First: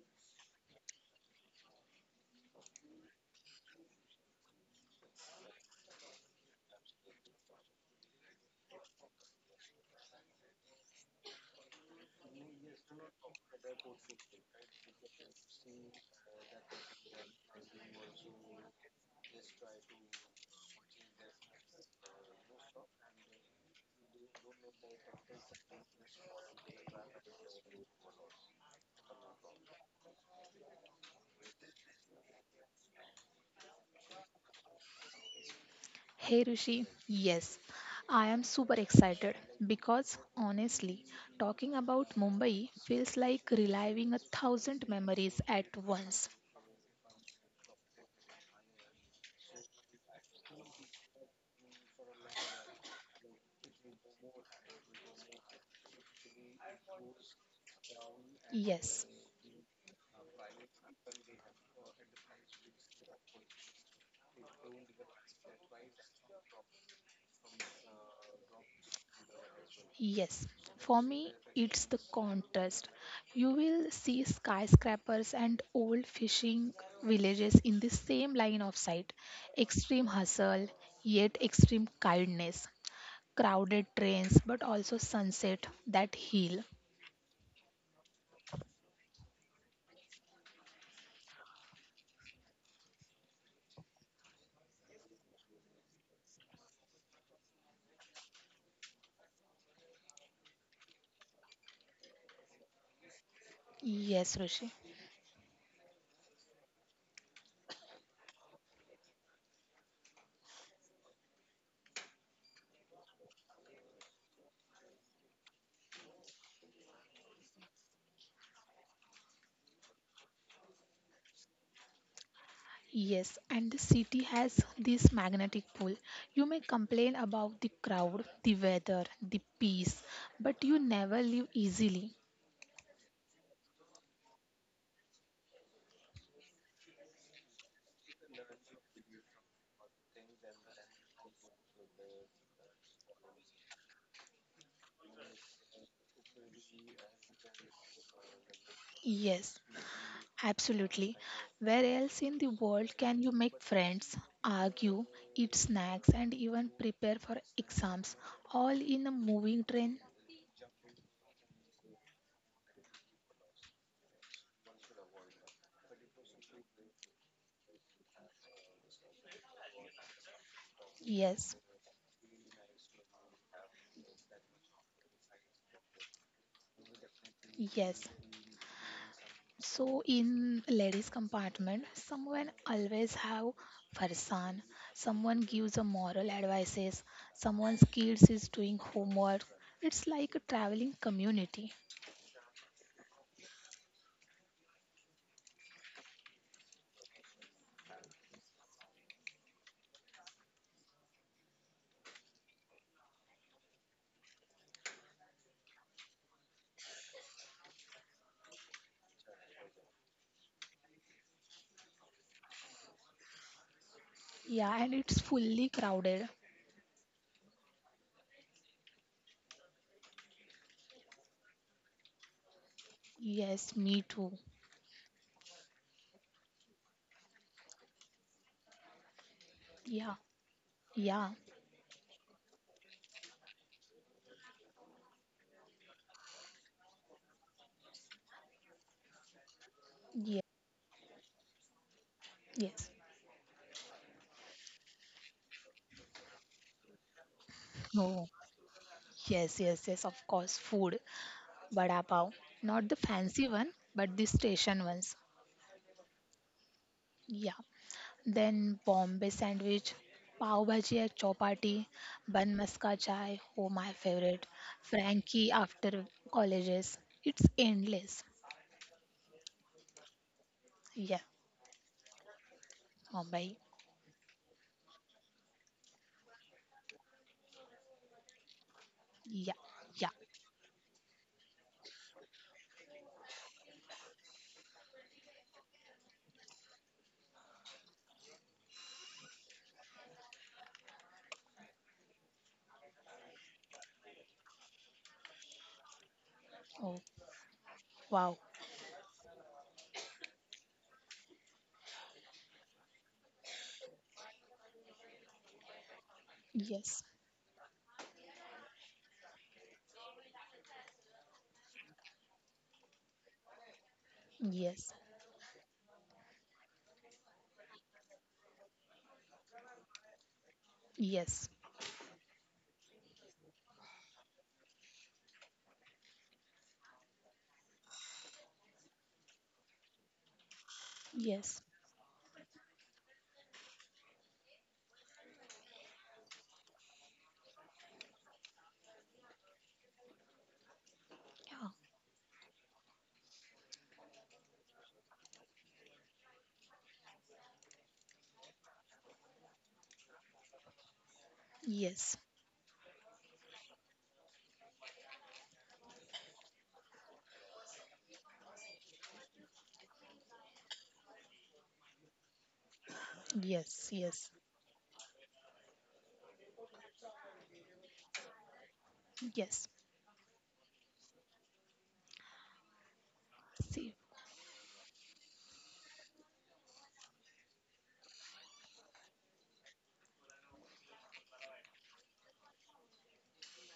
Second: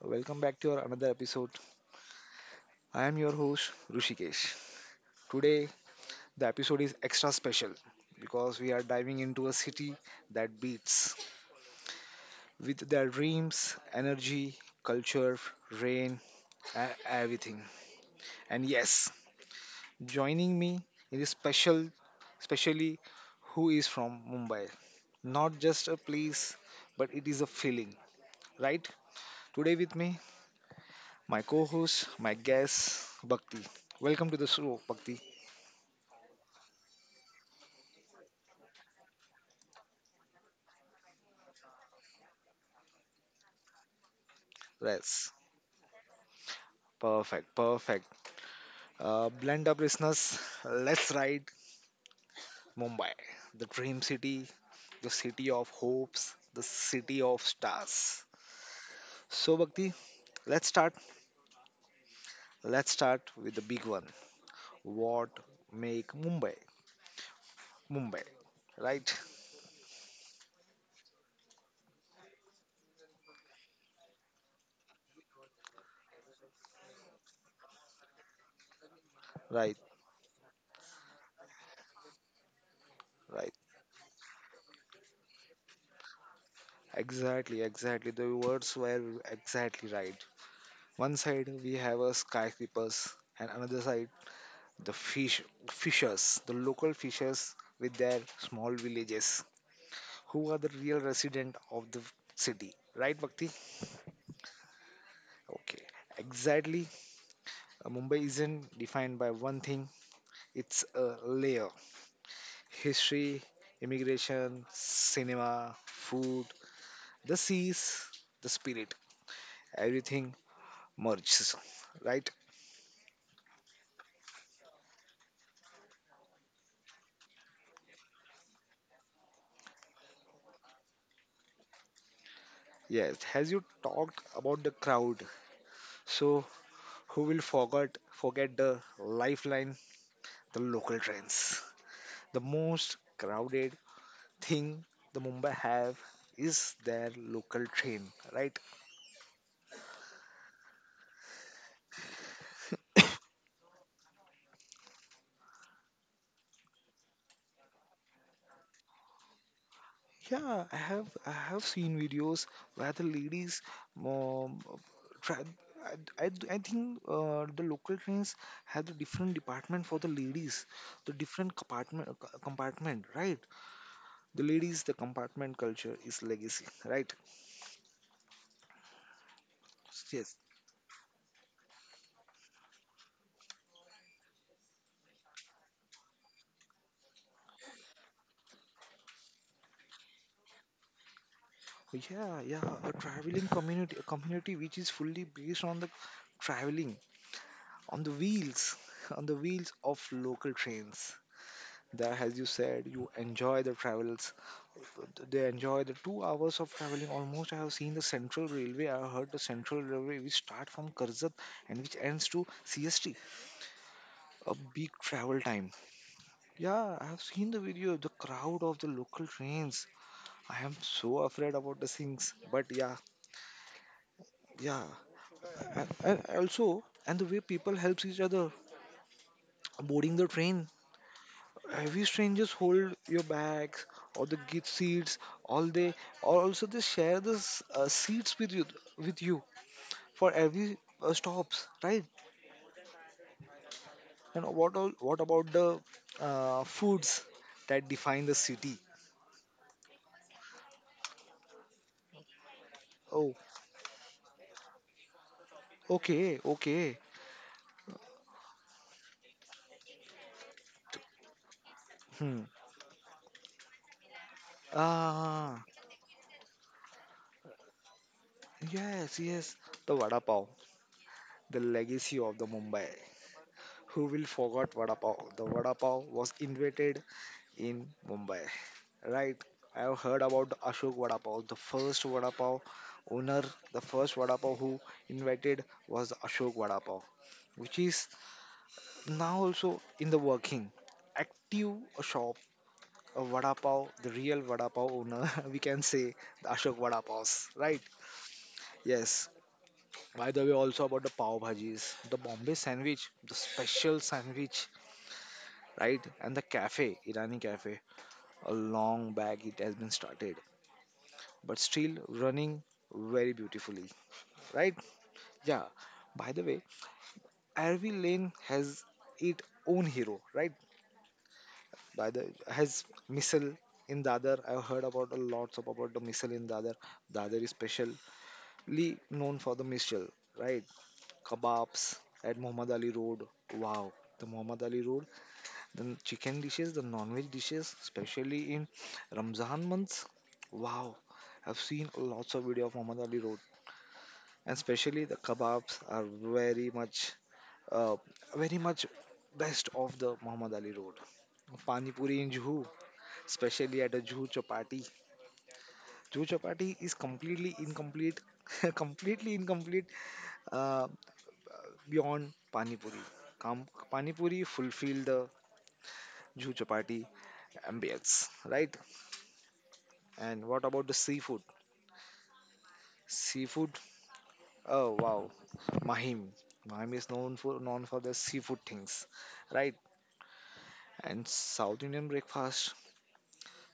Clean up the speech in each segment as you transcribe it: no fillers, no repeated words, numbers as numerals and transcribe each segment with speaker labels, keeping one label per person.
Speaker 1: Welcome back to your another episode. I am your host Rushikesh. Today the episode is extra special because we are diving into a city that beats with their dreams, energy, culture, rain, and everything. And yes, joining me in this special, specially who is from Mumbai. Not just a place, but it is a feeling, right? Today with me my co-host, my guest, Bhakti. Welcome to the show, Bhakti.
Speaker 2: Hey Rishi, yes, I am super excited because honestly, talking about Mumbai feels like reliving a thousand
Speaker 1: Yes,
Speaker 2: memories at once.
Speaker 1: perfect, perfect. Blend up, listeners. Let's ride Mumbai, the dream city, the city of hopes, the city of stars.
Speaker 2: Yes,
Speaker 1: So, Bhakti, let's start. Let's start with the big one. What make Mumbai, Mumbai? Right,
Speaker 2: yes, for me, it's the contrast. You will see skyscrapers and old fishing villages in the same line of sight.
Speaker 1: right,
Speaker 2: Extreme hustle, yet extreme kindness.
Speaker 1: right.
Speaker 2: Crowded trains, but also sunset that heal.
Speaker 1: Exactly, exactly. The words were exactly right. One side we have a skyscrapers, and another side the fishers the local fishers with their small villages who are the real resident of the city, right, bhakti?
Speaker 2: Yes, Rishi.
Speaker 1: Okay, exactly. Mumbai isn't defined by one thing. It's a layer, history, immigration, cinema, food, the seas, the spirit, everything merges, right?
Speaker 2: Yes, and the city has this magnetic pull. You may complain about the crowd, the weather, the peace, but you never live easily.
Speaker 1: Yes, has you talked about the crowd, so who will forget the lifeline, the local trains. The most crowded thing the Mumbai have is their local train, right?
Speaker 2: Yes, absolutely. Where else in the world can you make friends, argue, eat snacks, and even prepare for exams all in a moving train?
Speaker 1: Yeah, I have seen videos where the ladies um, try. I think the local trains have the different department for the ladies, the
Speaker 2: Yes,
Speaker 1: different compartment compartment, right? The ladies, the compartment culture is legacy, right?
Speaker 2: yes. So
Speaker 1: Yes,
Speaker 2: in ladies compartment, someone always have farsan, someone gives a moral advices, someone's kids is doing homework. It's like a traveling community.
Speaker 1: yeah, yeah. A traveling community, a community which is fully based on the traveling, on the wheels, on the wheels of local trains. That, as you said, you enjoy the travels. They enjoy the 2 hours of traveling. Almost, I have seen the Central Railway. I have heard the Central Railway, which start from Karzat and which ends to CST. A
Speaker 2: Yeah,
Speaker 1: big
Speaker 2: and it's
Speaker 1: travel
Speaker 2: fully
Speaker 1: time.
Speaker 2: crowded.
Speaker 1: Yeah, I have seen the video. The crowd of the local trains. I am so afraid about the things. But yeah,
Speaker 2: Yes, me too.
Speaker 1: yeah, and also, and the way people helps each other
Speaker 2: Yeah,
Speaker 1: boarding the train.
Speaker 2: yeah,
Speaker 1: Heavy strangers hold your bags or the gift seats. All day, or also they share the seats with you for
Speaker 2: yeah,
Speaker 1: every stops, right?
Speaker 2: yes.
Speaker 1: And what all, what about the foods that
Speaker 2: Oh,
Speaker 1: define the city?
Speaker 2: yes, yes, yes, of course, food. Vada pav. Not the
Speaker 1: Oh,
Speaker 2: fancy one, but the station ones.
Speaker 1: okay, okay.
Speaker 2: Yeah, then Bombay sandwich, pav bhaji at chopati,
Speaker 1: Hmm.
Speaker 2: bun maska chai, oh my favorite, Frankie
Speaker 1: Ah,
Speaker 2: after colleges. It's endless.
Speaker 1: yes, yes. The vada pav,
Speaker 2: Yeah,
Speaker 1: the legacy of the Mumbai.
Speaker 2: Mumbai.
Speaker 1: Who will forget vada pav? The vada pav was invented in Mumbai. Right,
Speaker 2: Yeah,
Speaker 1: I've
Speaker 2: yeah.
Speaker 1: heard about the Ashok Vada Pav, the first Vada Pav owner, the first Vada Pav who invented was the Ashok Vada Pav, which is now also in the working. Active shop, a Vada Pav, the real Vada Pav owner, we can say the Ashok
Speaker 2: Oh,
Speaker 1: Vada Pavs, right?
Speaker 2: wow.
Speaker 1: Yes. By the way, also about the Pav Bhajis, the Bombay sandwich, the special sandwich, right? And the cafe,
Speaker 2: Yes,
Speaker 1: Irani cafe, a long back it has been started but still running very beautifully, right?
Speaker 2: yes,
Speaker 1: Yeah. By the way, every lane has its own hero, right?
Speaker 2: yes,
Speaker 1: By the has missile in Dadar. I've heard about a lots of about the missile in Dadar. Dadar is specially known for the missile, right?
Speaker 2: yes,
Speaker 1: Kebabs at Muhammad Ali Road. Wow, the Muhammad Ali Road. Then chicken dishes, the non-veg dishes, especially in Ramzan months. Wow, I've
Speaker 2: yeah,
Speaker 1: seen lots of video of Muhammad Ali Road, and especially the kebabs are very much uh, very much best of the Muhammad Ali Road. Pani
Speaker 2: yes,
Speaker 1: Puri in Juhu, especially at a Juhu Chapati. Juhu Chapati is completely incomplete, completely incomplete uh, beyond Pani Puri.
Speaker 2: yes,
Speaker 1: Pani
Speaker 2: yes,
Speaker 1: Puri fulfill the Juhu Chapati ambience, right?
Speaker 2: yes.
Speaker 1: And what about the seafood? Seafood,
Speaker 2: See,
Speaker 1: oh wow, Mahim. Mahim is known for the seafood things, right? And South Indian breakfast,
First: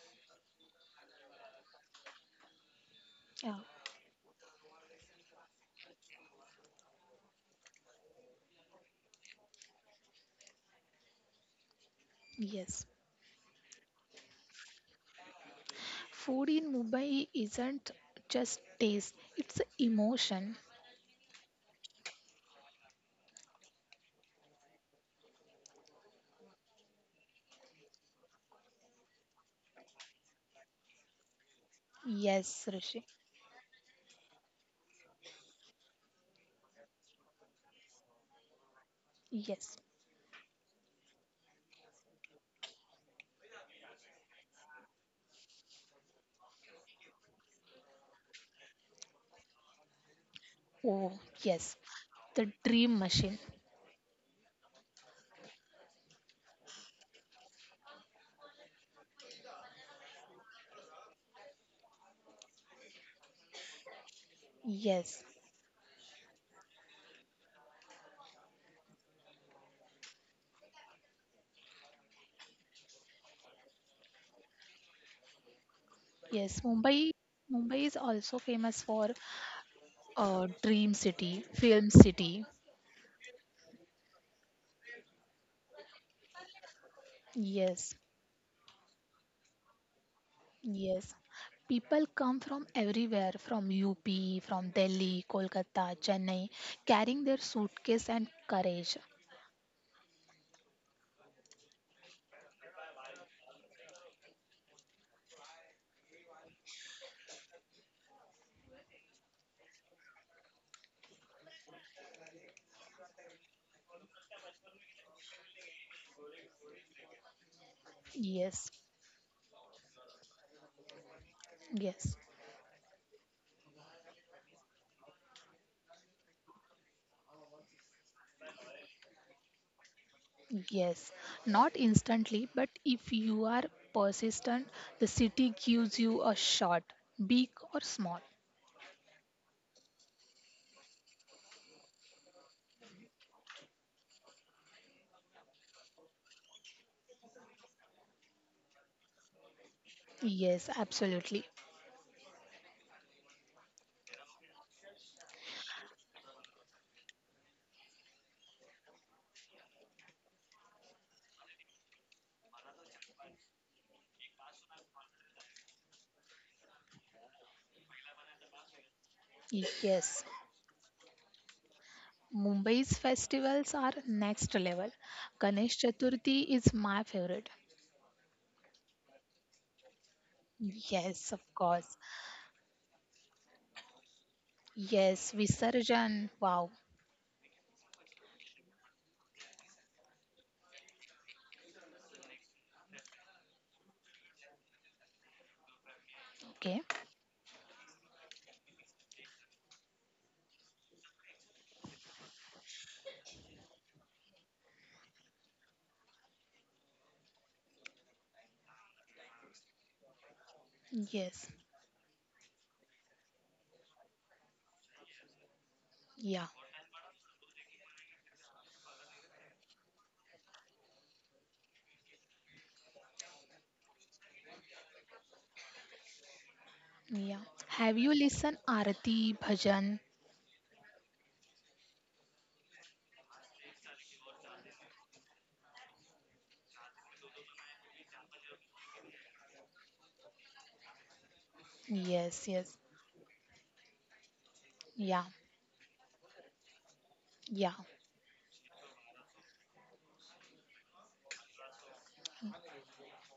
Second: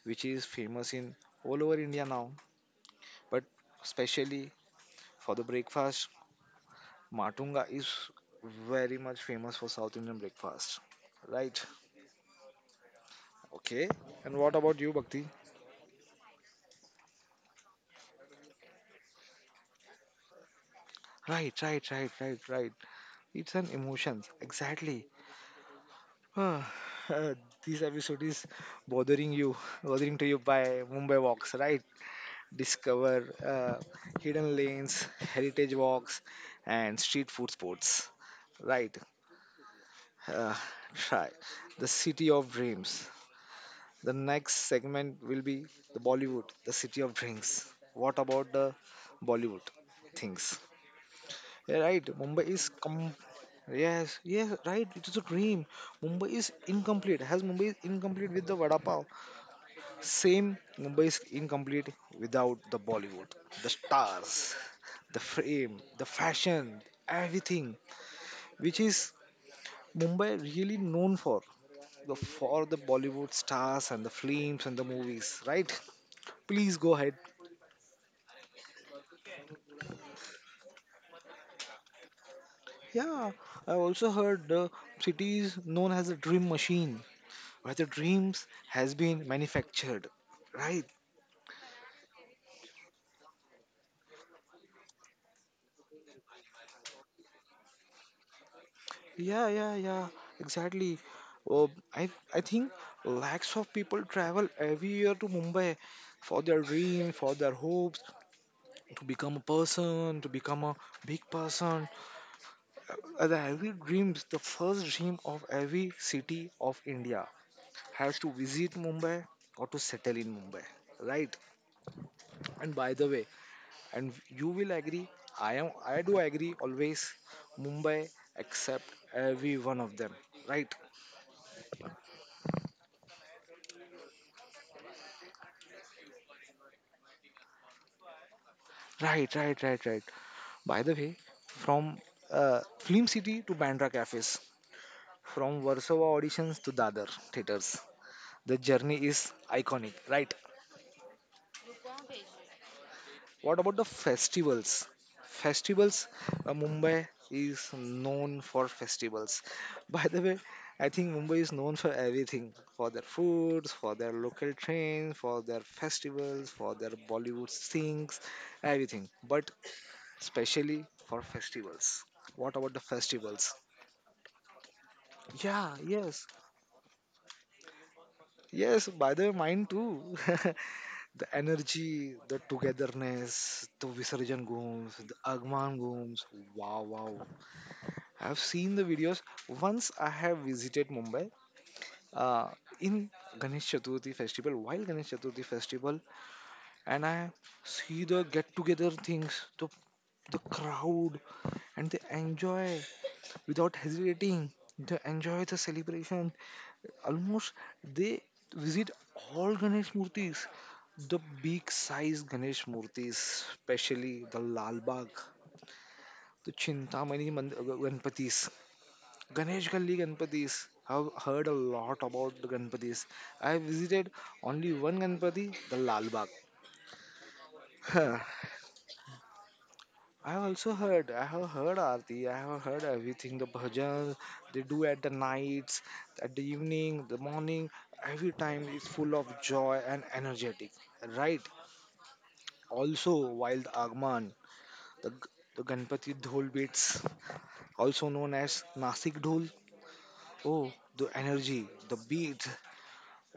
Speaker 1: which is famous in all over India now. But
Speaker 2: yeah,
Speaker 1: especially for the breakfast, Matunga is very much famous for South Indian breakfast. Right.
Speaker 2: yes.
Speaker 1: Okay. And what about you, Bhakti?
Speaker 2: Food in Mumbai isn't just taste, it's emotion.
Speaker 1: Right, right, right, right, right. It's an emotion. Exactly. Ah, this episode is bothering you, bothering to you by Mumbai Walks, right?
Speaker 2: Yes, Rishi.
Speaker 1: Discover hidden lanes, heritage walks, and street food spots. Right,
Speaker 2: Yes.
Speaker 1: uh, try the city of dreams. The next segment will be the Bollywood, the city of dreams. What about the Bollywood things?
Speaker 2: Oh, yes,
Speaker 1: Yeah, right, Mumbai
Speaker 2: the
Speaker 1: is com.
Speaker 2: dream machine.
Speaker 1: Yes, yes, right. It is a dream. Mumbai is incomplete. Has Mumbai is incomplete with the vada pav? Same, Mumbai is incomplete without the Bollywood, the stars, the
Speaker 2: Yes,
Speaker 1: frame, the fashion, everything, which is Mumbai really known for, the for the Bollywood stars and the films and the movies, right?
Speaker 2: yes.
Speaker 1: Please go
Speaker 2: Mumbai,
Speaker 1: ahead.
Speaker 2: Mumbai is also famous for dream city, film city.
Speaker 1: Yeah, I also heard the city is known as a dream machine, where the
Speaker 2: Yes,
Speaker 1: dreams has been manufactured, right?
Speaker 2: yes. People come from everywhere, from UP, from Delhi, Kolkata, Chennai, carrying their suitcase and courage.
Speaker 1: Yeah, yeah, yeah, exactly. Uh, I I think lakhs of people travel every year to Mumbai for their dream, for their hopes, to become a person, to become a big person. The every dreams, the first dream of every city of India has to
Speaker 2: Yes,
Speaker 1: visit Mumbai or to settle in Mumbai, right?
Speaker 2: yes,
Speaker 1: And by the way, and you will agree, I am, I do agree always. Mumbai accept every one of them, right?
Speaker 2: yes. Not instantly, but if you are persistent, the city gives you a shot, big or small.
Speaker 1: Right, right, right, right. By the way, from Film City to Bandra cafes, from Warsaw auditions to Dadar theaters, the journey is iconic, right?
Speaker 2: Yes, absolutely.
Speaker 1: What about the festivals? Festivals, Mumbai is known for festivals. By the way, I think Mumbai is known for everything, for their foods, for their local trains, for their festivals, for their Bollywood sings, everything. But
Speaker 2: Yes.
Speaker 1: especially for festivals. What about the
Speaker 2: Mumbai's
Speaker 1: festivals?
Speaker 2: festivals are next level.
Speaker 1: Yeah,
Speaker 2: Ganesh
Speaker 1: yes.
Speaker 2: Chaturthi is my favorite.
Speaker 1: Yes, by the way, mine too. The
Speaker 2: Yes, of course.
Speaker 1: energy, the togetherness, the Visarjan gooms, the
Speaker 2: Yes,
Speaker 1: Agman gooms.
Speaker 2: Visarjan. Wow.
Speaker 1: Wow, wow, I've seen the videos. Once I have visited Mumbai uh, in Ganesh Chaturthi festival, while Ganesh Chaturthi festival,
Speaker 2: Okay.
Speaker 1: and I see the get together things, the crowd, and they enjoy without hesitating. They enjoy the celebration. Almost they visit all Ganesh Murtis, the
Speaker 2: Yes.
Speaker 1: big size Ganesh Murtis, especially the Lal Bagh,
Speaker 2: Yeah.
Speaker 1: the Ganpatis. Ganesh Galli Ganpatis. I've heard a lot about the Ganpatis. I visited only one Ganpati, the Lal Bagh.
Speaker 2: Yeah. Have you listened Arati Bhajan?
Speaker 1: I also heard, I have heard Aarti, I have heard everything, the bhajans they do at the nights, at the evening, the morning, every time is full of joy and energetic, right?
Speaker 2: Yes, yes.
Speaker 1: Also, while the Agman, the, G-
Speaker 2: Yeah.
Speaker 1: the Ganpati Dhol beats,
Speaker 2: Yeah.
Speaker 1: also known as Nasik Dhol, oh, the energy, the beat,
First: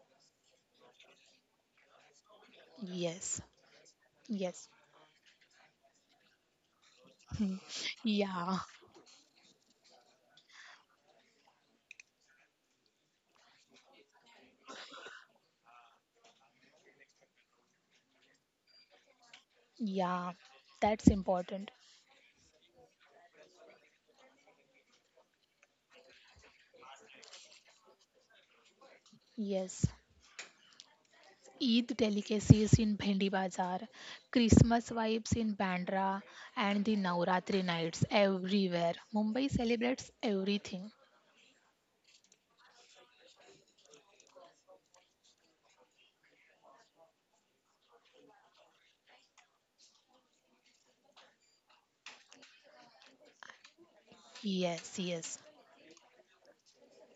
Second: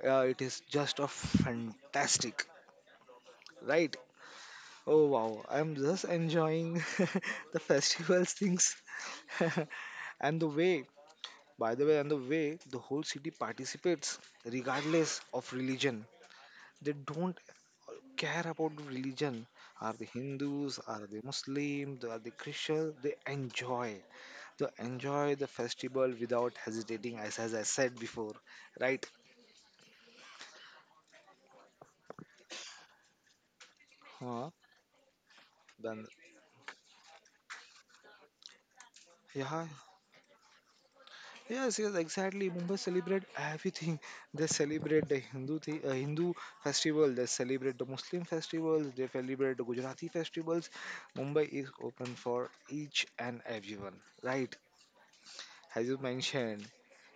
Speaker 1: yeah, it is just a fantastic,
Speaker 2: Yes.
Speaker 1: right?
Speaker 2: Yes.
Speaker 1: Oh wow, I'm just enjoying the festival
Speaker 2: yeah.
Speaker 1: things. and the way, by the way, and the way the whole city participates, regardless of religion. They don't care about the religion. Are they
Speaker 2: Yeah.
Speaker 1: Hindus? Are
Speaker 2: That's
Speaker 1: they
Speaker 2: important.
Speaker 1: Muslims? Are they Christians? They enjoy. They enjoy the festival without hesitating, as I said before, right?
Speaker 2: Yes. Eid delicacies in Bhendi Bazaar,
Speaker 1: Huh?
Speaker 2: Christmas vibes in
Speaker 1: Then,
Speaker 2: Bandra, and the Navratri nights everywhere. Mumbai
Speaker 1: yeah,
Speaker 2: celebrates everything.
Speaker 1: yes, yes, exactly. Mumbai celebrate everything. They celebrate the Hindu festival. They celebrate the Muslim festivals. They celebrate the Gujarati festivals. Mumbai is open for each and everyone. Right?
Speaker 2: Yes, yes,
Speaker 1: As you mentioned,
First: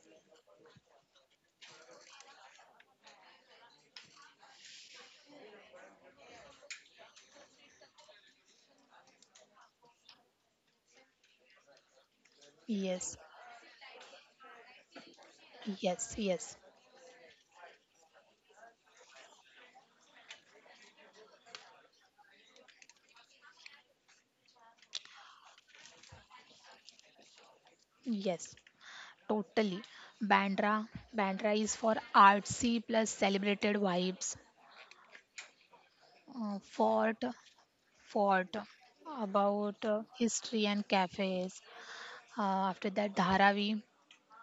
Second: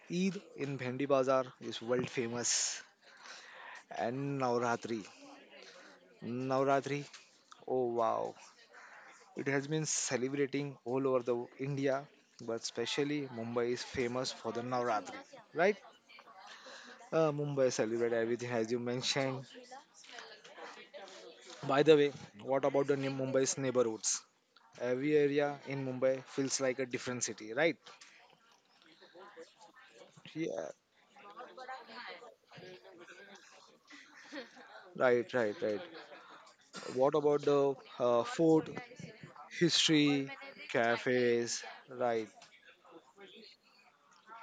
Speaker 1: Eid in Bhendi Bazaar is world famous, and Navratri. Navratri. Oh wow! It has been celebrating all over the India, but
Speaker 2: yes,
Speaker 1: especially Mumbai is famous for the Navratri. Right?
Speaker 2: yes, yes,
Speaker 1: Mumbai celebrate everything as you mentioned. By the way, what about the Mumbai's neighborhoods? Every area in Mumbai feels like a different city, right?
Speaker 2: yes, totally.
Speaker 1: Yeah,
Speaker 2: Bandra, Bandra is for artsy plus celebrated vibes.
Speaker 1: right, right, right.
Speaker 2: Uh,
Speaker 1: What
Speaker 2: fort,
Speaker 1: about the
Speaker 2: fort
Speaker 1: food,
Speaker 2: about
Speaker 1: history,
Speaker 2: history and cafes.
Speaker 1: cafes, right?
Speaker 2: Uh, after that, Dharavi,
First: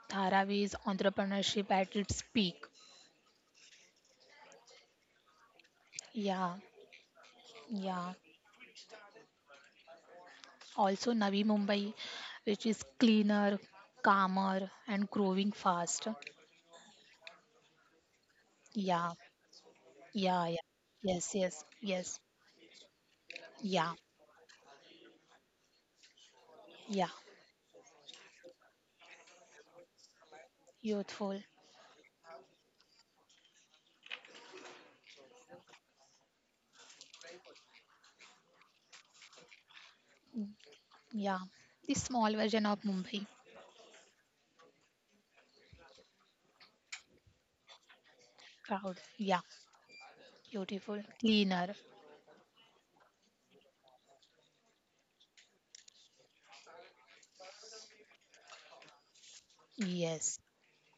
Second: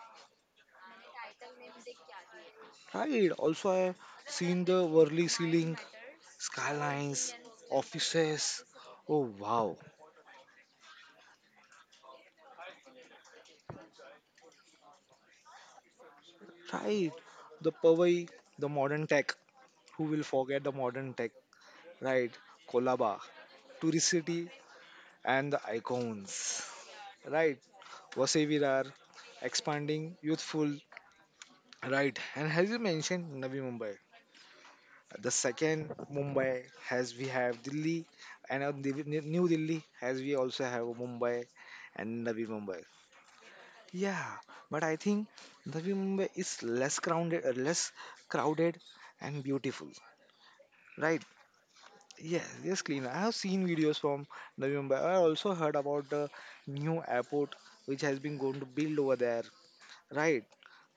Speaker 2: Dharavi is entrepreneurship at its peak.
Speaker 1: Right. Also, I seen the Worli ceiling,
Speaker 2: Yeah,
Speaker 1: skylines,
Speaker 2: yeah.
Speaker 1: offices. Oh wow!
Speaker 2: Also, Navi Mumbai, which is cleaner, calmer, and growing fast.
Speaker 1: Right. The Powai, the modern
Speaker 2: Yeah,
Speaker 1: tech. Who will
Speaker 2: yeah,
Speaker 1: forget
Speaker 2: yeah.
Speaker 1: the modern tech,
Speaker 2: Yes, yes, yes.
Speaker 1: right? Kolaba,
Speaker 2: Yeah,
Speaker 1: Turicity, and the Icons,
Speaker 2: yeah.
Speaker 1: right? Vasevirar, expanding, youthful,
Speaker 2: Youthful.
Speaker 1: right? And as you mentioned, Navi Mumbai. The second Mumbai, as we have Delhi, and New Delhi, as we also have
Speaker 2: Yeah.
Speaker 1: Mumbai
Speaker 2: The
Speaker 1: and
Speaker 2: small
Speaker 1: Navi
Speaker 2: version of
Speaker 1: Mumbai.
Speaker 2: Mumbai.
Speaker 1: Yeah, but I think Navi Mumbai is less crowded, crowded
Speaker 2: Proud. Yeah.
Speaker 1: and beautiful,
Speaker 2: Beautiful.
Speaker 1: right?
Speaker 2: Cleaner.
Speaker 1: Yes, yes, clean. I have seen videos from Navi Mumbai. I also heard about the new airport which has been going to build over there,
Speaker 2: Yes.
Speaker 1: right?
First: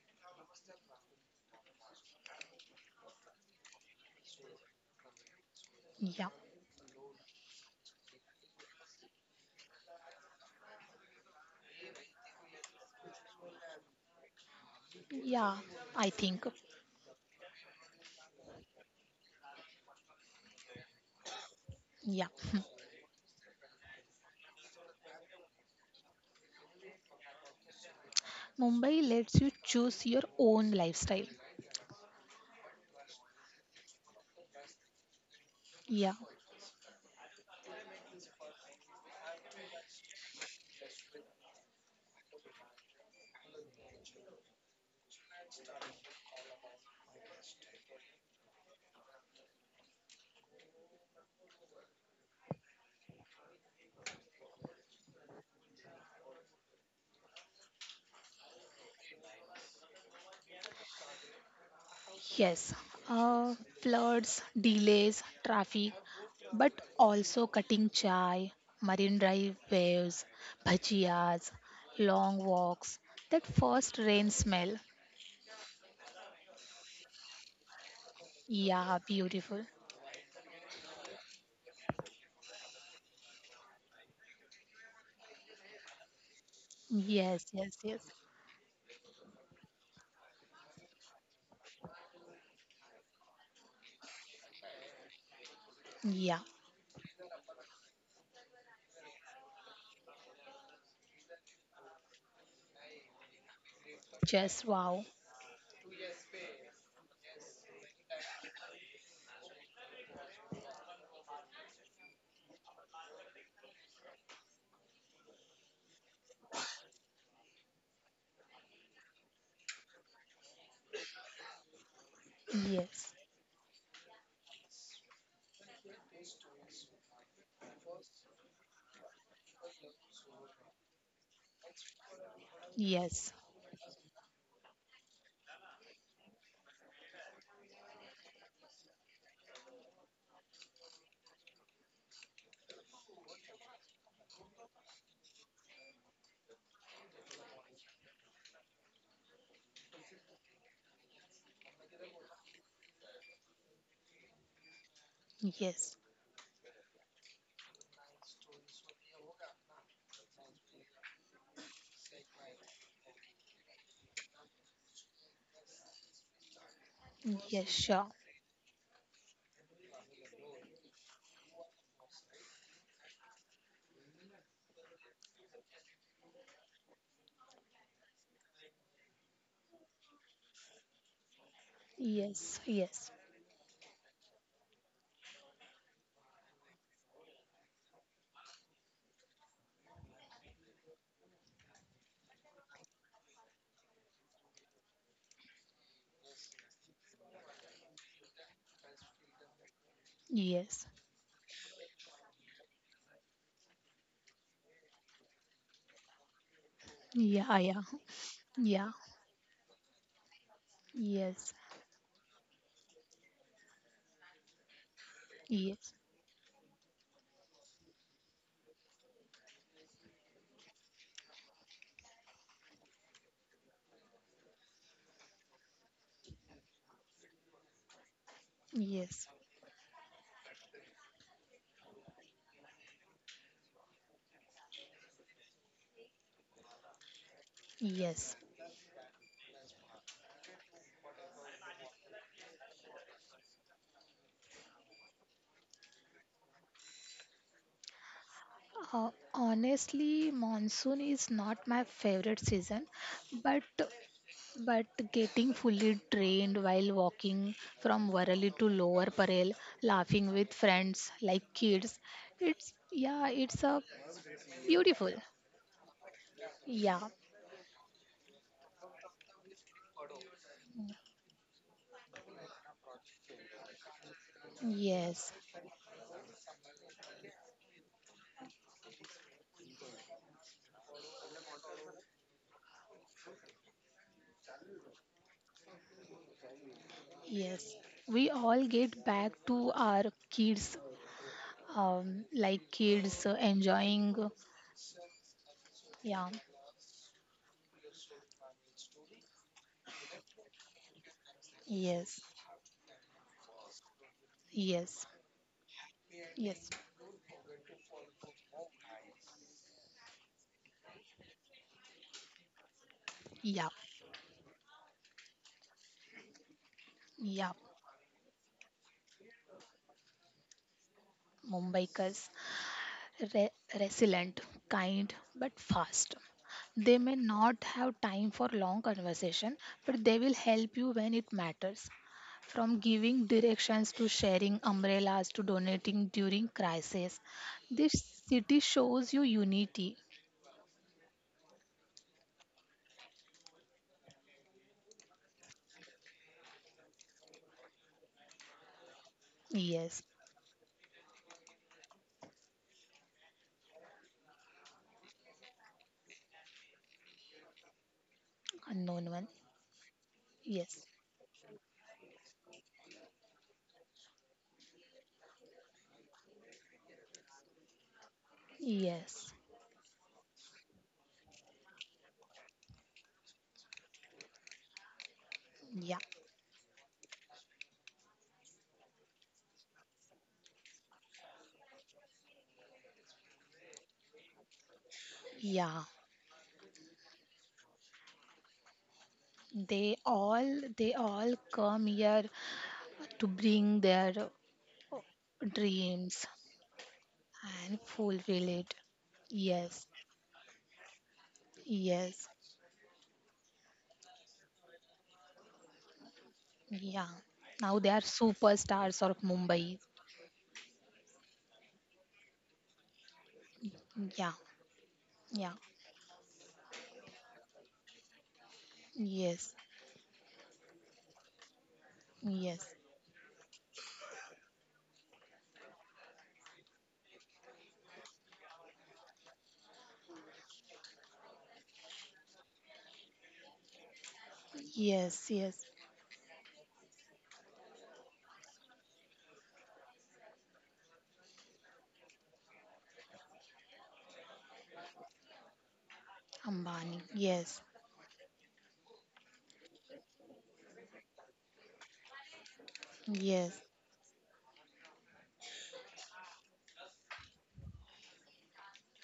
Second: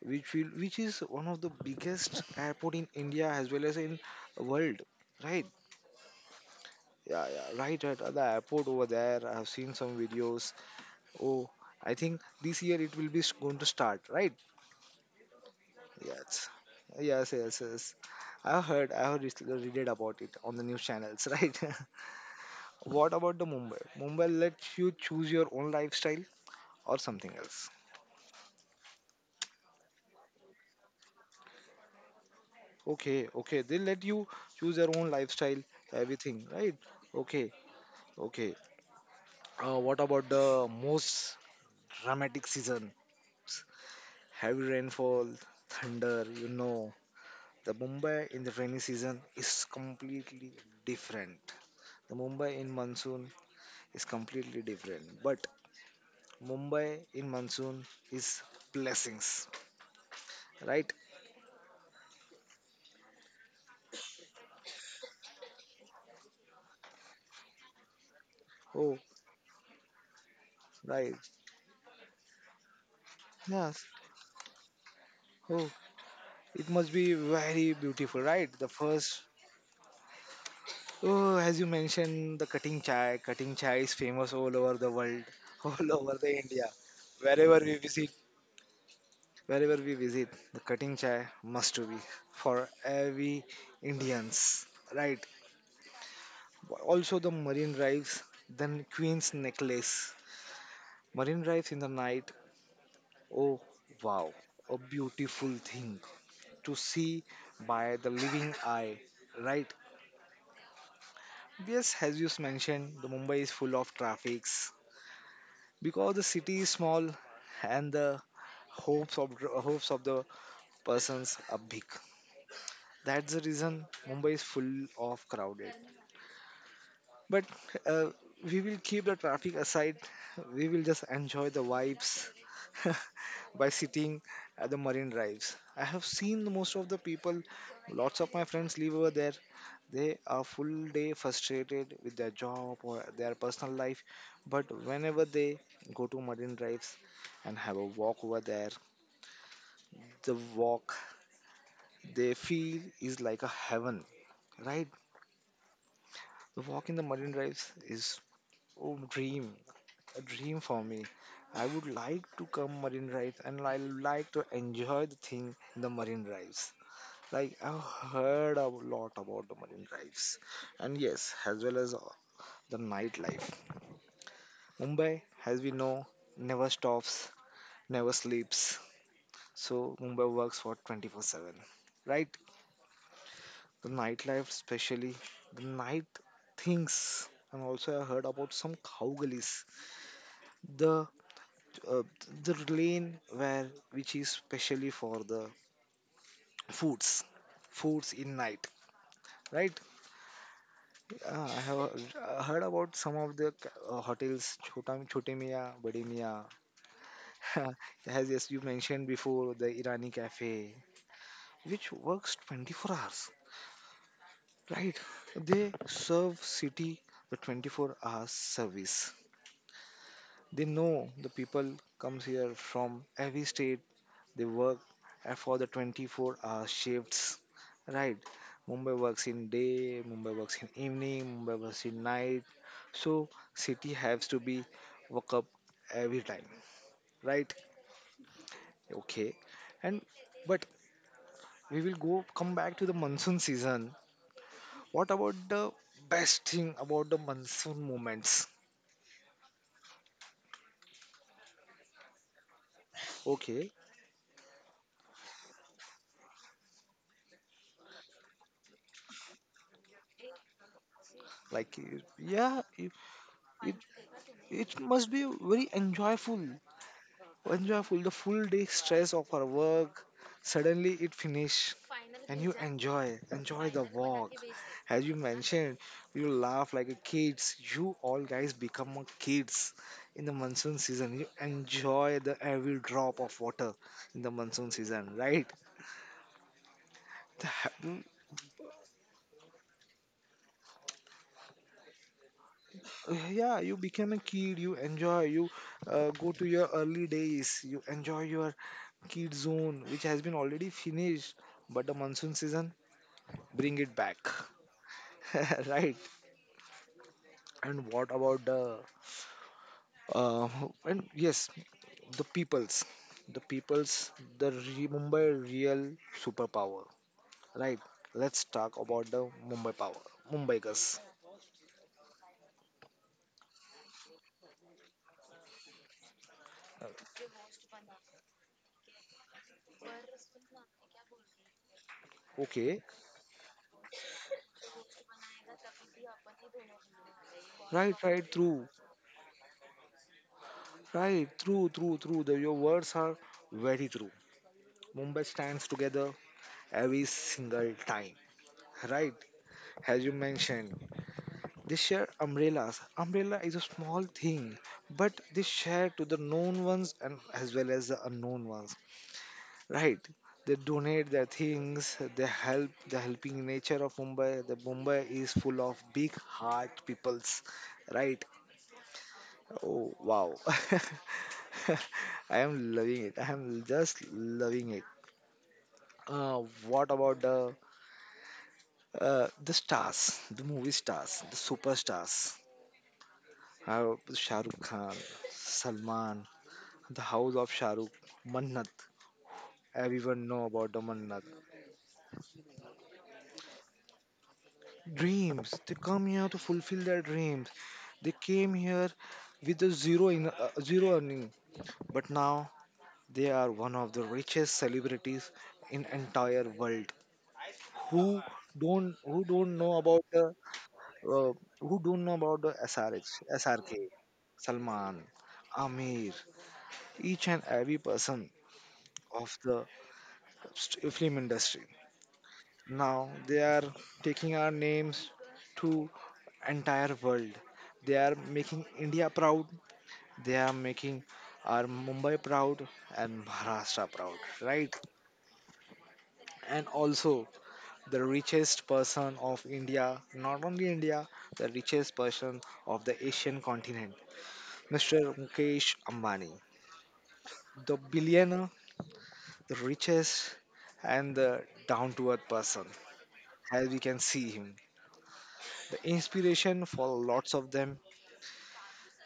Speaker 1: Which is one of the biggest airport in India as well as in world, right?
Speaker 2: Yeah.
Speaker 1: Yeah, yeah, right, right. At the airport over there. I have seen some videos. Oh, I think this year it will be going to start, right?
Speaker 2: Yeah. I think.
Speaker 1: Yes, yes, yes, yes. I heard, read about it on the news channels, right?
Speaker 2: Yeah.
Speaker 1: What about the Mumbai? Mumbai lets you choose your own lifestyle or something else.
Speaker 2: Mumbai lets you choose your own lifestyle.
Speaker 1: Okay, okay, they let you choose your own lifestyle,
Speaker 2: Yeah.
Speaker 1: everything, right? Okay, okay. What about the most dramatic seasons? Heavy rainfall, thunder, you know. The Mumbai in the rainy season is completely different. The Mumbai in monsoon is completely different. But Mumbai in monsoon is blessings, right?
Speaker 2: Yes, uh, floods, delays, traffic, but also cutting chai,
Speaker 1: Oh,
Speaker 2: marine drive waves,
Speaker 1: right.
Speaker 2: bhajiyas, long walks, that
Speaker 1: Yes.
Speaker 2: first rain smell.
Speaker 1: Oh, it must be very beautiful, right? The
Speaker 2: Yeah,
Speaker 1: first,
Speaker 2: beautiful.
Speaker 1: oh, as you mentioned, the cutting chai. Cutting chai is famous all over the world, all over the India.
Speaker 2: Yes,
Speaker 1: Wherever
Speaker 2: yes,
Speaker 1: we
Speaker 2: yes.
Speaker 1: visit, wherever we visit, the cutting chai must to be for every Indians, right?
Speaker 2: Yeah,
Speaker 1: Also the marine drives, then Queen's necklace. Marine drives in the night. Oh, wow!
Speaker 2: just
Speaker 1: A
Speaker 2: wow.
Speaker 1: beautiful thing to see by the living eye, right? Yes, as you mentioned, the Mumbai is full of traffics because the city is small and the hopes of hopes of the persons are big.
Speaker 2: Yes,
Speaker 1: That's the reason Mumbai is full of crowded. But uh, we will keep the traffic aside. We will just enjoy the vibes
Speaker 2: yes,
Speaker 1: by sitting at the marine drives. I have seen the most of the people, lots of my friends live over there. They are full day frustrated with their job or their personal life. But whenever they go to marine drives and have a walk over there, the walk they feel is like a heaven, right?
Speaker 2: yes,
Speaker 1: The walk in the marine drives is oh dream. A dream for me. I would like to come marine drives and I like to enjoy the thing in the marine drives. Like
Speaker 2: yes,
Speaker 1: I've
Speaker 2: sure.
Speaker 1: heard a lot about the marine drives, and yes, as well as the nightlife. Mumbai, as we know, never stops, never sleeps. So Mumbai works for 24/7, right?
Speaker 2: Yes, yes,
Speaker 1: The nightlife, especially the night things, and also I heard about some cowgullies, the uh, the lane where which is specially for the foods foods in night, right?
Speaker 2: yes.
Speaker 1: I have heard about some of the hotels chota chote miya bade miya.
Speaker 2: Yeah, yeah,
Speaker 1: As yes you
Speaker 2: yeah,
Speaker 1: mentioned before the irani cafe
Speaker 2: yes,
Speaker 1: which works 24 hours, right? They
Speaker 2: yes,
Speaker 1: serve city the 24 hours service. They know the people comes here from every state. They work for the 24-hour shifts, right? Mumbai
Speaker 2: yes,
Speaker 1: works in day, Mumbai works in evening, Mumbai works in night. So city has to be woke up every time, right?
Speaker 2: yes.
Speaker 1: Okay, and but we will go come back to the monsoon season. What about the best thing about the monsoon moments?
Speaker 2: Honestly, monsoon is not my favorite season, but
Speaker 1: Okay,
Speaker 2: but getting fully drained while walking from Warali to Lower Parel, laughing with friends like
Speaker 1: like
Speaker 2: kids,
Speaker 1: yeah,
Speaker 2: it's
Speaker 1: it,
Speaker 2: yeah, it's a
Speaker 1: It must
Speaker 2: beautiful.
Speaker 1: be very enjoyable,
Speaker 2: Yeah,
Speaker 1: enjoyable. The full day stress of our work, suddenly it finish, and you enjoy, enjoy the walk. As you
Speaker 2: yes,
Speaker 1: mentioned, you laugh like a kids. You all guys become a kids in the monsoon season. You enjoy the every drop of water in the monsoon season, right? The
Speaker 2: yes.
Speaker 1: happy-
Speaker 2: We all get back to our kids, like kids
Speaker 1: yeah, you become a
Speaker 2: enjoying. uh,
Speaker 1: kid. You enjoy. You
Speaker 2: Yeah,
Speaker 1: go to your early days. You enjoy your Kids Zone, which has been already finished, but the
Speaker 2: yes,
Speaker 1: monsoon season bring it back,
Speaker 2: yes,
Speaker 1: right?
Speaker 2: yes,
Speaker 1: And what about the uh, and yes, the peoples, the
Speaker 2: yeah,
Speaker 1: peoples, the re- Mumbai real superpower,
Speaker 2: yeah.
Speaker 1: right? Let's talk about the Mumbai power, Mumbai gas.
Speaker 2: Mumbaikars, re- resilient, kind, but fast. They may not have time for long conversation, but they will help you when it matters.
Speaker 1: Okay,
Speaker 2: From giving directions to sharing umbrellas to donating during crisis, this
Speaker 1: right,
Speaker 2: city shows you unity.
Speaker 1: right, true, true, true. The, your words are very true. Mumbai stands together every single time, right? As
Speaker 2: Yes,
Speaker 1: you mentioned, they share umbrellas. Umbrella is a small thing, but they share to the known ones and as well as the unknown ones.
Speaker 2: unknown one.
Speaker 1: Right? They
Speaker 2: Yes,
Speaker 1: donate their things. They help. The helping nature of Mumbai. The Mumbai is full of big heart peoples. Right?
Speaker 2: yes,
Speaker 1: Oh wow! I am loving it. I am just loving it.
Speaker 2: yeah,
Speaker 1: What about the stars? The movie stars. The superstars. How Shah Rukh Khan,
Speaker 2: yeah.
Speaker 1: Salman, the house of Shah Rukh, Mannat.
Speaker 2: They
Speaker 1: Everyone know
Speaker 2: all
Speaker 1: about the
Speaker 2: they
Speaker 1: Mannat.
Speaker 2: all come here to bring their
Speaker 1: Dreams. They come
Speaker 2: dreams,
Speaker 1: here to fulfill their dreams.
Speaker 2: and
Speaker 1: They came
Speaker 2: fulfilled.
Speaker 1: here with a
Speaker 2: Yes,
Speaker 1: zero in zero earning, but
Speaker 2: yes,
Speaker 1: now they are one of the richest celebrities in entire world.
Speaker 2: yeah. Now they are
Speaker 1: Who don't
Speaker 2: superstars of
Speaker 1: who don't know
Speaker 2: Mumbai.
Speaker 1: about the uh, who don't know about the S R H S R K,
Speaker 2: Yeah,
Speaker 1: Salman,
Speaker 2: yeah,
Speaker 1: Amir, each and every person of
Speaker 2: yes,
Speaker 1: the st- film industry.
Speaker 2: yes,
Speaker 1: Now they are taking our names to entire world. They are making India proud. They are making our Mumbai proud and Maharashtra proud, right?
Speaker 2: yes, yes.
Speaker 1: And also the richest person of India, not only India, the richest person of the Asian continent, Mr. Mukesh Ambani,
Speaker 2: Ambani. Yes,
Speaker 1: the billionaire, the richest, and the down to earth person,
Speaker 2: yes,
Speaker 1: as we can see him. The inspiration for lots of them,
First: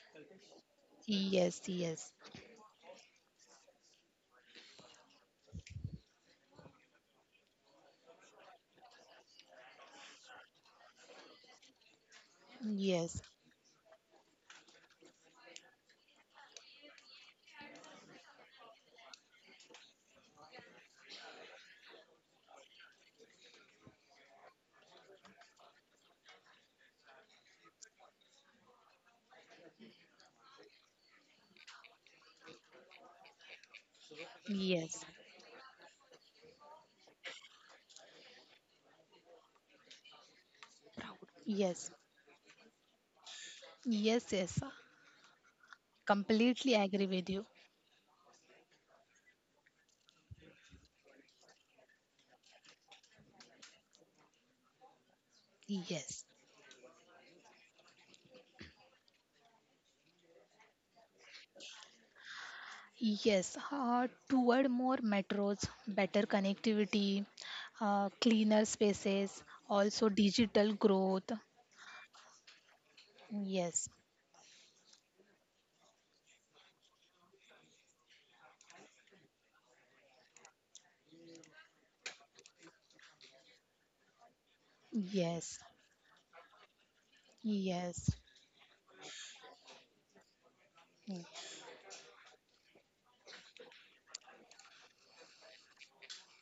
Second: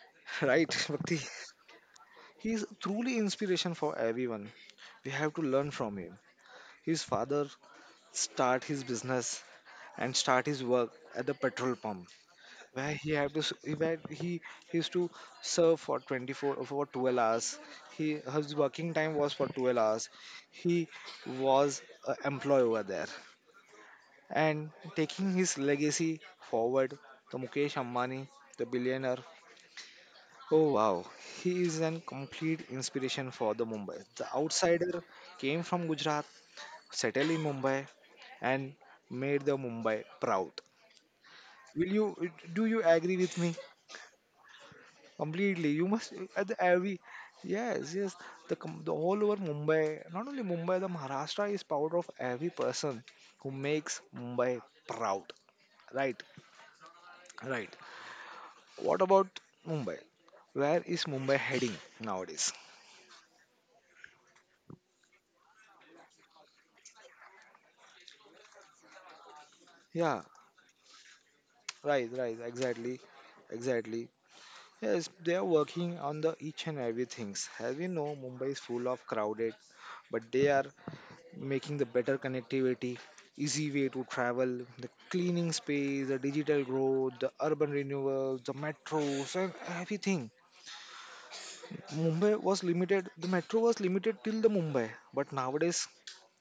Speaker 1: right, Bhakti?
Speaker 2: yes, yes,
Speaker 1: He is truly inspiration for everyone. We have to learn from him. His father start his business and start his work at the petrol pump, where he
Speaker 2: yes,
Speaker 1: had to s- where he used to serve for 24 for 12 hours. He his working time was for 12 hours. He was an employee over there and taking his legacy forward. The Mukesh Ambani, the billionaire. Oh wow, he is an complete inspiration for the Mumbai. The outsider
Speaker 2: yes.
Speaker 1: came from Gujarat, settled in Mumbai, and made the Mumbai proud.
Speaker 2: Proud.
Speaker 1: Will
Speaker 2: Yes,
Speaker 1: you do you agree with me
Speaker 2: yes, yes.
Speaker 1: completely? You must at the
Speaker 2: Completely
Speaker 1: every
Speaker 2: agree with you.
Speaker 1: yes yes the com- the whole over Mumbai, not only Mumbai, the Maharashtra is proud of every person who makes Mumbai proud. Right,
Speaker 2: Yes,
Speaker 1: right. What about Mumbai? Where is Mumbai heading nowadays?
Speaker 2: yes, toward more metros, better connectivity, cleaner spaces, also
Speaker 1: Yeah,
Speaker 2: digital growth.
Speaker 1: right, right, exactly,
Speaker 2: Yes,
Speaker 1: exactly. Yes, they are working on the each and every things. As we know, Mumbai is full of crowded, but they are making the better connectivity, easy way to travel, the cleaning
Speaker 2: yes,
Speaker 1: space, the digital growth, the urban
Speaker 2: yes,
Speaker 1: renewals, the metros, and everything.
Speaker 2: mm,
Speaker 1: Mumbai was limited. The metro was limited till the Mumbai, but nowadays,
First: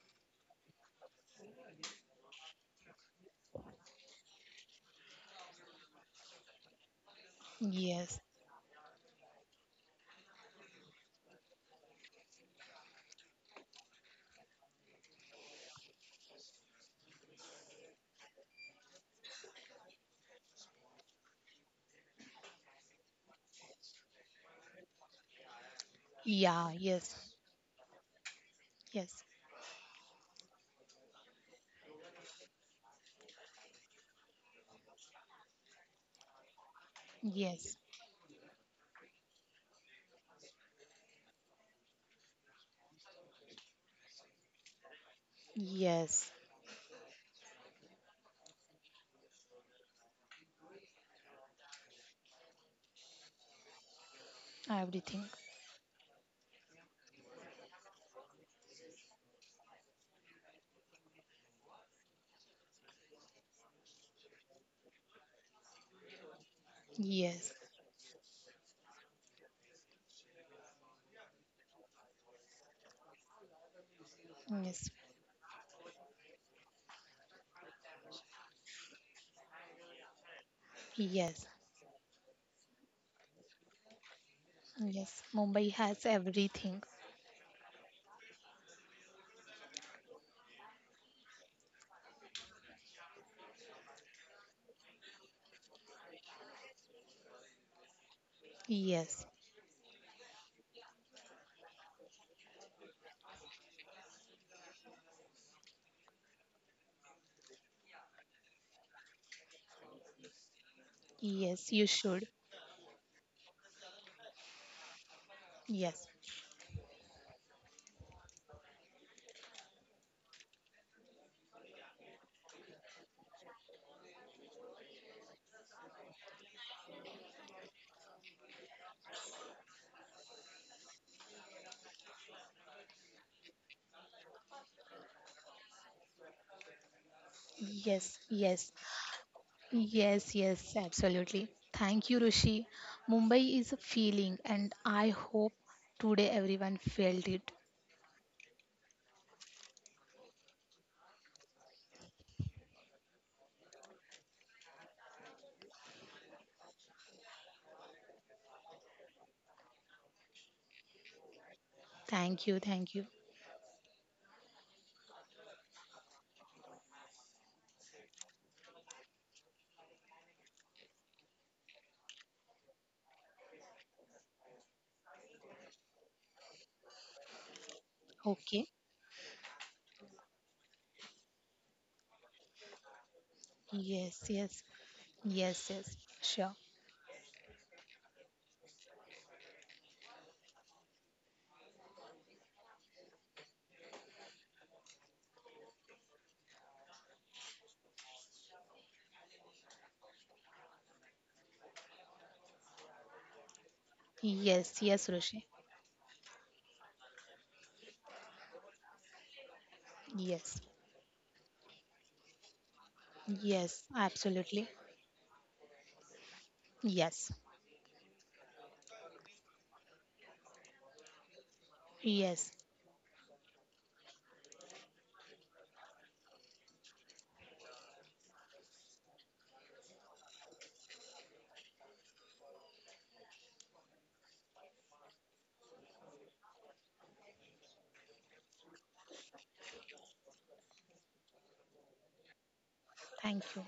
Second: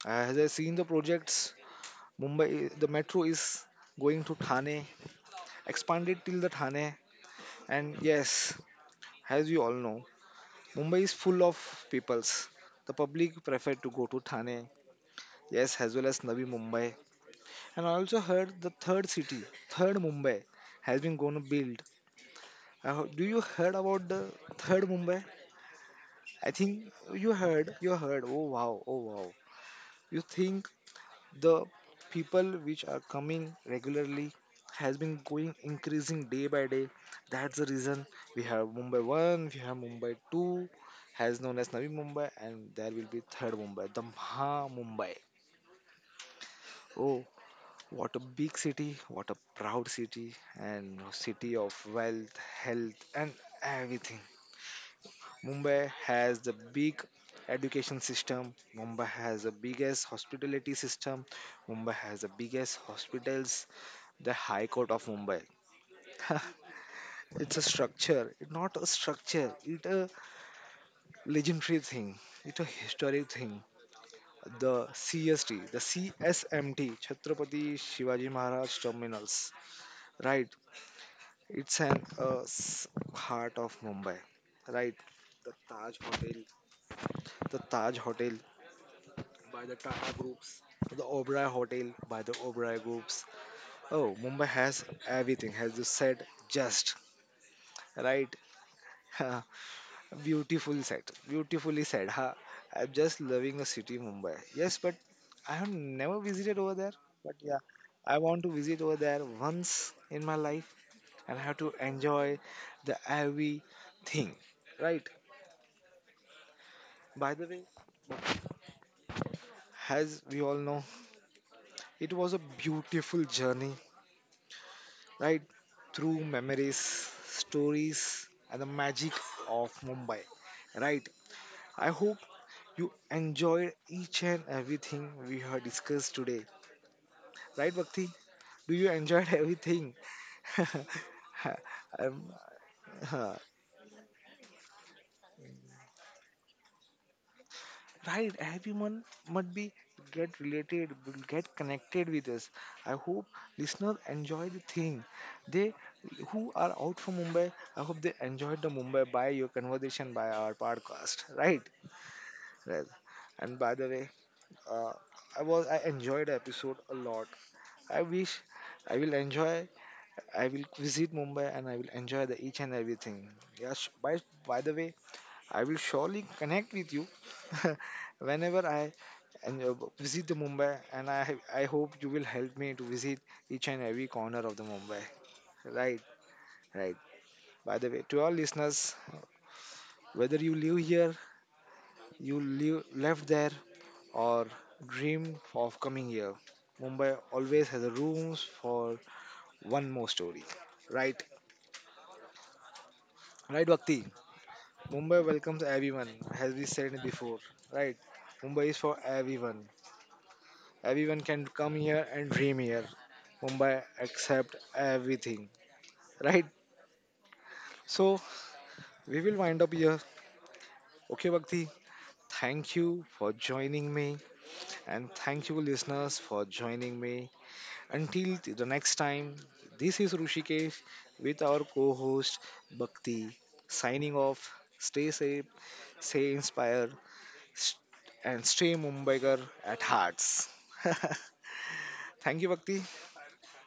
Speaker 1: as I seen the projects, Mumbai the metro is going to Thane, expanded till the Thane. And
Speaker 2: yes,
Speaker 1: yes, as you all know, Mumbai is full of peoples. The public prefer to go to Thane, yes, as well as Navi Mumbai. And I also heard the third city, third Mumbai, has been going to build. I heard- do you heard about the third Mumbai? I
Speaker 2: yeah,
Speaker 1: think
Speaker 2: yes,
Speaker 1: you heard. You heard. Oh wow! Oh
Speaker 2: yes,
Speaker 1: wow! You think the people which are coming regularly has been going increasing day by day, that's the
Speaker 2: yes,
Speaker 1: reason we have Mumbai 1, we have Mumbai 2, has known as Navi Mumbai, and there will be third Mumbai, the Maha Mumbai.
Speaker 2: yes,
Speaker 1: Oh, what a big city, what a proud city, and city of wealth, health, and everything.
Speaker 2: everything.
Speaker 1: Mumbai has the big education system. Mumbai has the biggest hospitality system. Mumbai has the biggest hospitals. The High Court of Mumbai.
Speaker 2: Yes,
Speaker 1: It's a structure. It's not a structure. It's a legendary thing. It's a historic thing. The
Speaker 2: yes,
Speaker 1: CST, the CSMT, Chhatrapati Shivaji Maharaj Terminals. Right.
Speaker 2: yes,
Speaker 1: It's an s- heart of Mumbai. Right.
Speaker 2: yes.
Speaker 1: The
Speaker 2: Mumbai
Speaker 1: Taj
Speaker 2: has
Speaker 1: Hotel.
Speaker 2: everything.
Speaker 1: The Taj Hotel by the Tata Groups, the Oberoi Hotel by the Oberoi Groups. Oh, Mumbai has everything, has the said, just right.
Speaker 2: Yes,
Speaker 1: Beautiful set, beautifully said. Huh? I'm just loving the city, Mumbai. Yes, but I have never visited over there. But yeah, I want to visit over there once in my life, and I have
Speaker 2: yes,
Speaker 1: to
Speaker 2: you should.
Speaker 1: enjoy the everything, right?
Speaker 2: Yes,
Speaker 1: By the way, as we all know, it was a beautiful journey, right? Through memories, stories, and the magic of Mumbai, right? I hope you enjoyed each and everything we have discussed today, right, Bhakti?
Speaker 2: yes, yes.
Speaker 1: Do you enjoyed everything?
Speaker 2: Yes, yes, absolutely. Thank you,
Speaker 1: Um,
Speaker 2: Rishi.
Speaker 1: huh.
Speaker 2: Mumbai is a feeling, and I hope today everyone felt it.
Speaker 1: Right, everyone must be get related, will get connected with us. I hope listeners enjoy the thing. They who are out from Mumbai, I hope they enjoyed the Mumbai by your conversation by our podcast, right?
Speaker 2: Thank you,
Speaker 1: Well,
Speaker 2: thank you.
Speaker 1: and by the way, uh, I enjoyed the episode a lot. I wish I will enjoy. I will visit Mumbai and I will enjoy the each and everything. Yes. By the way, I will surely connect with you whenever
Speaker 2: Okay.
Speaker 1: I and visit the Mumbai. And I hope you will help me to visit each and every
Speaker 2: Yes,
Speaker 1: corner of
Speaker 2: yes,
Speaker 1: the Mumbai.
Speaker 2: yes, yes,
Speaker 1: Right,
Speaker 2: sure.
Speaker 1: right. By the way, to all listeners, whether you live here, you live left there, or dreamed of coming here. Mumbai always has a rooms for one more story. Right? Right, Bhakti?
Speaker 2: Yes, yes,
Speaker 1: Mumbai
Speaker 2: Rishi.
Speaker 1: welcomes everyone, as we said before. Right? Mumbai is for everyone.
Speaker 2: Yes,
Speaker 1: Everyone can come here and dream here. Mumbai
Speaker 2: yes,
Speaker 1: accept
Speaker 2: absolutely.
Speaker 1: everything. Right?
Speaker 2: Yes,
Speaker 1: So, we will wind up here. Okay, Bhakti?
Speaker 2: yes,
Speaker 1: Thank you for joining me, and thank you, listeners, for joining me until th- the next time, this is Rushikesh with our co host Bhakti signing off. Stay safe, stay inspired, s- and stay Mumbaikar at hearts. Thank you, Bhakti.
Speaker 2: thank you.